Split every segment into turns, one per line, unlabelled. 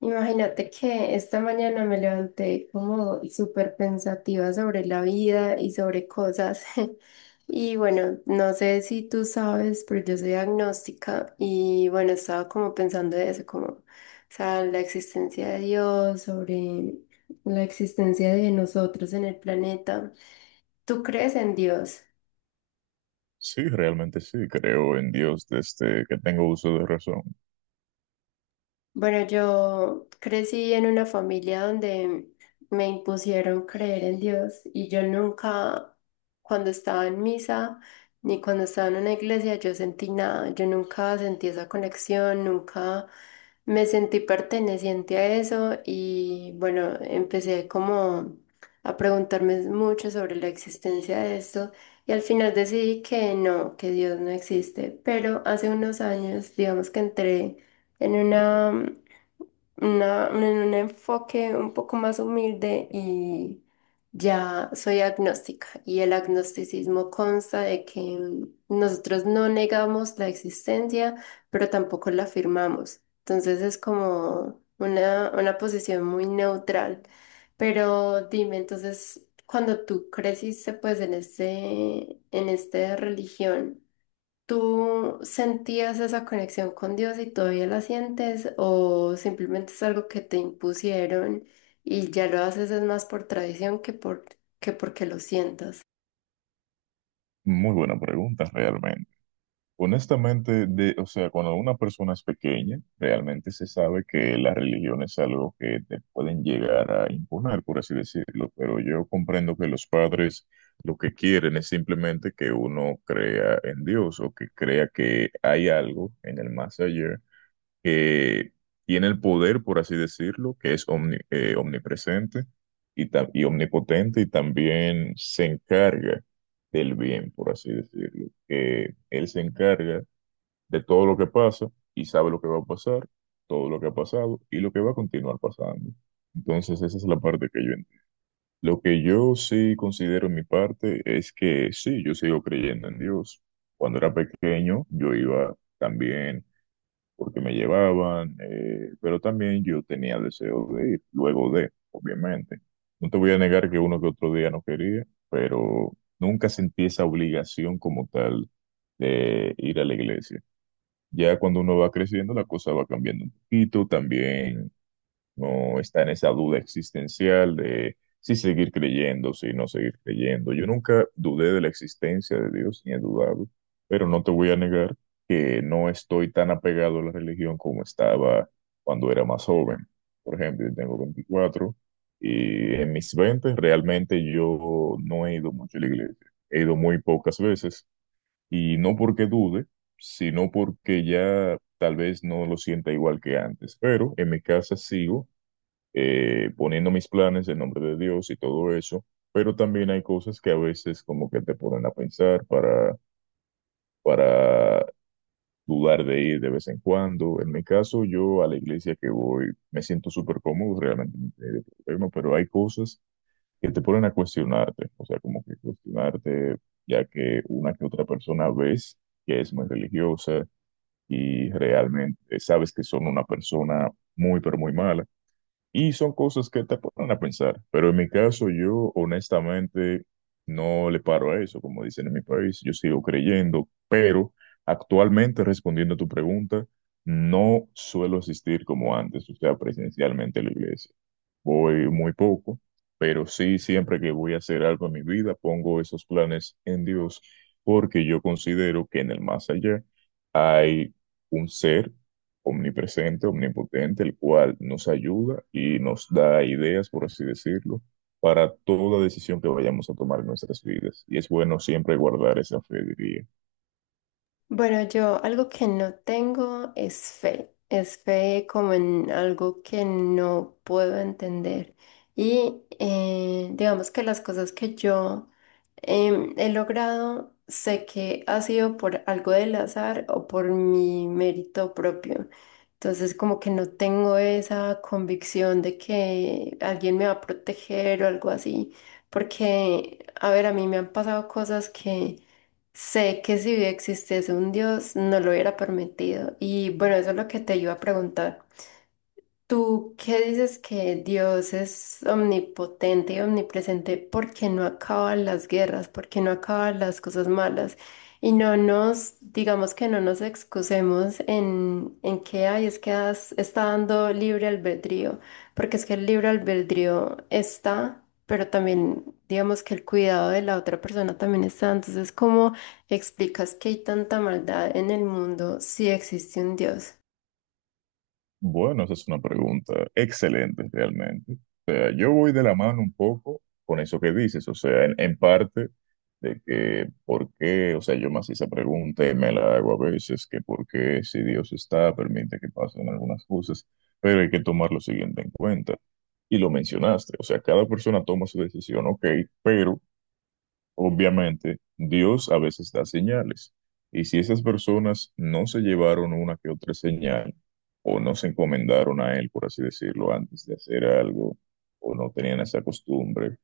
Imagínate que esta mañana me levanté como súper pensativa sobre la vida y sobre cosas. Y bueno, no sé si tú sabes, pero yo soy agnóstica y bueno, estaba como pensando de eso, como, o sea, la existencia de Dios, sobre la existencia de nosotros en el planeta. ¿Tú crees en Dios?
Sí, realmente sí, creo en Dios desde que tengo uso de razón.
Bueno, yo crecí en una familia donde me impusieron creer en Dios y yo nunca, cuando estaba en misa ni cuando estaba en una iglesia, yo sentí nada. Yo nunca sentí esa conexión, nunca me sentí perteneciente a eso y bueno, empecé como a preguntarme mucho sobre la existencia de esto y al final decidí que no, que Dios no existe. Pero hace unos años, digamos que entré en una en un enfoque un poco más humilde y ya soy agnóstica. Y el agnosticismo consta de que nosotros no negamos la existencia, pero tampoco la afirmamos. Entonces es como una posición muy neutral. Pero dime, entonces, cuando tú creciste pues en en esta religión, ¿tú sentías esa conexión con Dios y todavía la sientes o simplemente es algo que te impusieron y ya lo haces es más por tradición que porque lo sientas?
Muy buena pregunta, realmente. Honestamente, o sea, cuando una persona es pequeña, realmente se sabe que la religión es algo que te pueden llegar a imponer, por así decirlo, pero yo comprendo que los padres lo que quieren es simplemente que uno crea en Dios o que crea que hay algo en el más allá que tiene el poder, por así decirlo, que es omnipresente y, y omnipotente y también se encarga del bien, por así decirlo, que él se encarga de todo lo que pasa y sabe lo que va a pasar, todo lo que ha pasado y lo que va a continuar pasando. Entonces esa es la parte que yo entiendo. Lo que yo sí considero en mi parte es que sí, yo sigo creyendo en Dios. Cuando era pequeño, yo iba también porque me llevaban, pero también yo tenía deseo de ir, luego de, obviamente. No te voy a negar que uno que otro día no quería, pero nunca sentí esa obligación como tal de ir a la iglesia. Ya cuando uno va creciendo, la cosa va cambiando un poquito, también no está en esa duda existencial de si seguir creyendo, si no seguir creyendo. Yo nunca dudé de la existencia de Dios, ni he dudado, pero no te voy a negar que no estoy tan apegado a la religión como estaba cuando era más joven. Por ejemplo, yo tengo 24 y en mis 20 realmente yo no he ido mucho a la iglesia, he ido muy pocas veces y no porque dude, sino porque ya tal vez no lo sienta igual que antes, pero en mi casa sigo poniendo mis planes en nombre de Dios y todo eso, pero también hay cosas que a veces como que te ponen a pensar para dudar de ir de vez en cuando. En mi caso, yo a la iglesia que voy me siento súper cómodo, realmente no tengo problema, pero hay cosas que te ponen a cuestionarte, o sea, como que cuestionarte, ya que una que otra persona ves que es muy religiosa y realmente sabes que son una persona muy, pero muy mala. Y son cosas que te ponen a pensar, pero en mi caso yo honestamente no le paro a eso, como dicen en mi país, yo sigo creyendo, pero actualmente respondiendo a tu pregunta, no suelo asistir como antes, o sea, presencialmente a la iglesia. Voy muy poco, pero sí, siempre que voy a hacer algo en mi vida, pongo esos planes en Dios, porque yo considero que en el más allá hay un ser omnipresente, omnipotente, el cual nos ayuda y nos da ideas, por así decirlo, para toda decisión que vayamos a tomar en nuestras vidas. Y es bueno siempre guardar esa fe, diría.
Bueno, yo algo que no tengo es fe. Es fe como en algo que no puedo entender. Y digamos que las cosas que yo he logrado, sé que ha sido por algo del azar o por mi mérito propio. Entonces, como que no tengo esa convicción de que alguien me va a proteger o algo así. Porque, a ver, a mí me han pasado cosas que sé que si existiese un Dios, no lo hubiera permitido. Y bueno, eso es lo que te iba a preguntar. Tú qué dices que Dios es omnipotente y omnipresente, ¿por qué no acaban las guerras? ¿Por qué no acaban las cosas malas? Y no nos, digamos que no nos excusemos en que hay, es que está dando libre albedrío, porque es que el libre albedrío está, pero también digamos que el cuidado de la otra persona también está. Entonces, ¿cómo explicas que hay tanta maldad en el mundo si existe un Dios?
Bueno, esa es una pregunta excelente realmente. O sea, yo voy de la mano un poco con eso que dices, o sea, en parte de que por qué, o sea, yo me hacía esa pregunta y me la hago a veces, que por qué si Dios está, permite que pasen algunas cosas, pero hay que tomar lo siguiente en cuenta. Y lo mencionaste, o sea, cada persona toma su decisión, ok, pero obviamente, Dios a veces da señales, y si esas personas no se llevaron una que otra señal, o no se encomendaron a Él, por así decirlo, antes de hacer algo, o no tenían esa costumbre,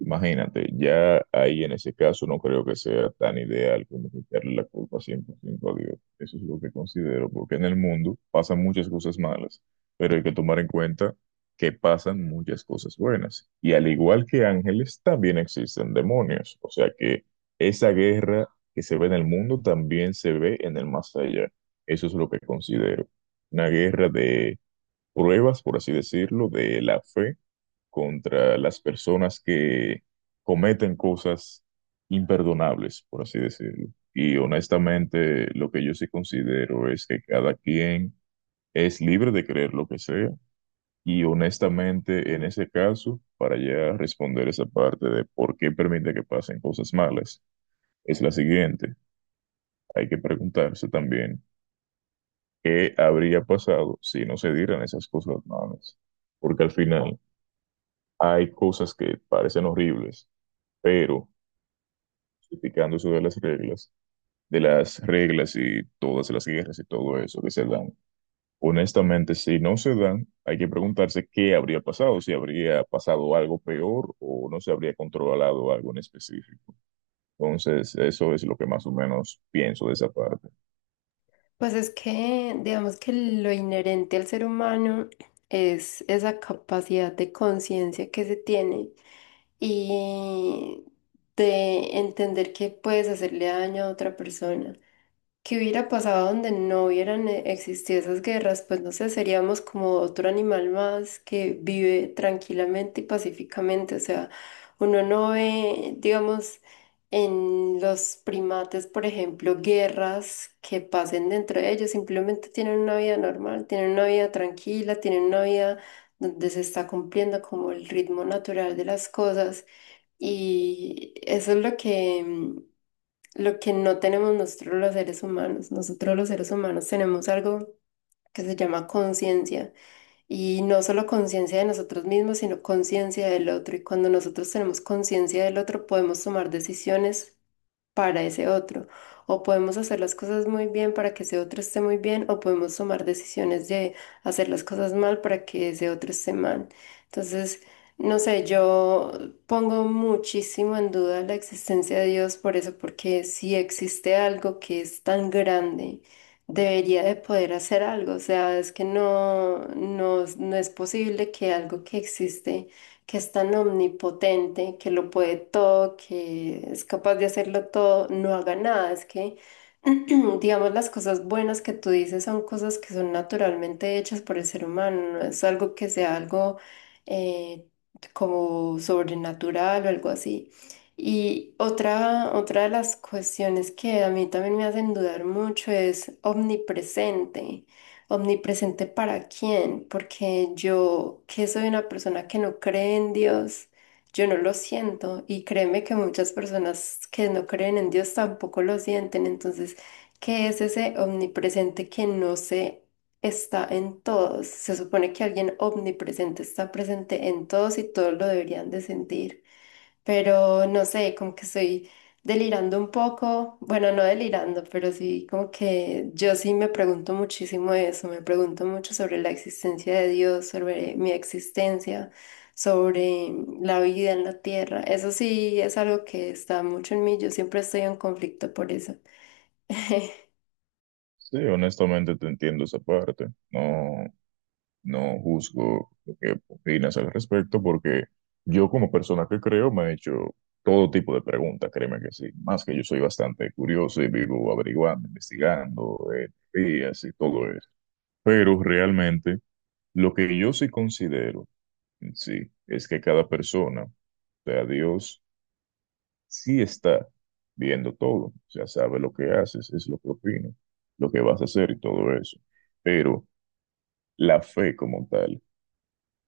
imagínate, ya ahí en ese caso no creo que sea tan ideal como quitarle la culpa 100% a Dios. Eso es lo que considero, porque en el mundo pasan muchas cosas malas, pero hay que tomar en cuenta que pasan muchas cosas buenas. Y al igual que ángeles, también existen demonios. O sea que esa guerra que se ve en el mundo también se ve en el más allá. Eso es lo que considero. Una guerra de pruebas, por así decirlo, de la fe contra las personas que cometen cosas imperdonables, por así decirlo. Y honestamente, lo que yo sí considero es que cada quien es libre de creer lo que sea. Y honestamente, en ese caso, para ya responder esa parte de por qué permite que pasen cosas malas, es la siguiente. Hay que preguntarse también qué habría pasado si no se dieran esas cosas malas. Porque al final hay cosas que parecen horribles, pero explicando sobre las reglas, de las reglas y todas las guerras y todo eso que se dan. Honestamente, si no se dan, hay que preguntarse qué habría pasado, si habría pasado algo peor o no se habría controlado algo en específico. Entonces, eso es lo que más o menos pienso de esa parte.
Pues es que, digamos que lo inherente al ser humano es esa capacidad de conciencia que se tiene y de entender que puedes hacerle daño a otra persona. ¿Qué hubiera pasado donde no hubieran existido esas guerras? Pues no sé, seríamos como otro animal más que vive tranquilamente y pacíficamente. O sea, uno no ve, digamos, en los primates, por ejemplo, guerras que pasen dentro de ellos. Simplemente tienen una vida normal, tienen una vida tranquila, tienen una vida donde se está cumpliendo como el ritmo natural de las cosas. Y eso es lo que no tenemos nosotros los seres humanos. Nosotros los seres humanos tenemos algo que se llama conciencia. Y no solo conciencia de nosotros mismos, sino conciencia del otro. Y cuando nosotros tenemos conciencia del otro, podemos tomar decisiones para ese otro. O podemos hacer las cosas muy bien para que ese otro esté muy bien, o podemos tomar decisiones de hacer las cosas mal para que ese otro esté mal. Entonces, no sé, yo pongo muchísimo en duda la existencia de Dios por eso, porque si existe algo que es tan grande, debería de poder hacer algo. O sea, es que no, no, no es posible que algo que existe que es tan omnipotente, que lo puede todo, que es capaz de hacerlo todo, no haga nada. Es que, digamos, las cosas buenas que tú dices son cosas que son naturalmente hechas por el ser humano, no es algo que sea algo eh, como sobrenatural o algo así. Y otra de las cuestiones que a mí también me hacen dudar mucho es omnipresente. ¿Omnipresente para quién? Porque yo, que soy una persona que no cree en Dios, yo no lo siento. Y créeme que muchas personas que no creen en Dios tampoco lo sienten. Entonces, ¿qué es ese omnipresente que no se está en todos? Se supone que alguien omnipresente está presente en todos y todos lo deberían de sentir. Pero no sé, como que soy delirando un poco, bueno, no delirando, pero sí como que yo sí me pregunto muchísimo eso, me pregunto mucho sobre la existencia de Dios, sobre mi existencia, sobre la vida en la tierra. Eso sí es algo que está mucho en mí, yo siempre estoy en conflicto por eso.
Sí, honestamente te entiendo esa parte. No, no juzgo lo que opinas al respecto porque yo como persona que creo me he hecho todo tipo de preguntas, créeme que sí. Más que yo soy bastante curioso y vivo averiguando, investigando, teorías y todo eso. Pero realmente lo que yo sí considero, en sí, es que cada persona, o sea, Dios sí está viendo todo. O sea, sabe lo que haces, es lo que opinas, lo que vas a hacer y todo eso. Pero la fe como tal.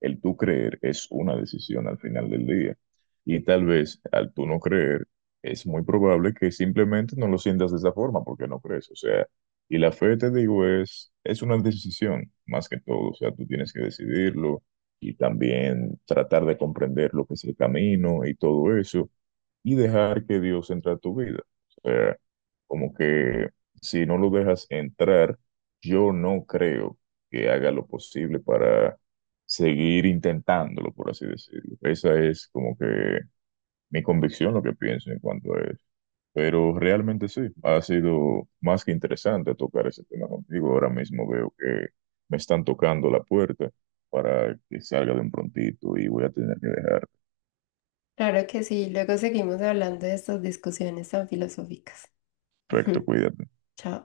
El tú creer es una decisión al final del día. Y tal vez al tú no creer, es muy probable que simplemente no lo sientas de esa forma porque no crees. O sea, y la fe, te digo, es una decisión más que todo. O sea, tú tienes que decidirlo y también tratar de comprender lo que es el camino y todo eso y dejar que Dios entre a tu vida. O sea, como que si no lo dejas entrar, yo no creo que haga lo posible para seguir intentándolo, por así decirlo. Esa es como que mi convicción, lo que pienso en cuanto a eso. Pero realmente sí, ha sido más que interesante tocar ese tema contigo. Ahora mismo veo que me están tocando la puerta para que salga de un prontito y voy a tener que dejar.
Claro que sí, luego seguimos hablando de estas discusiones tan filosóficas.
Perfecto, cuídate.
Chao.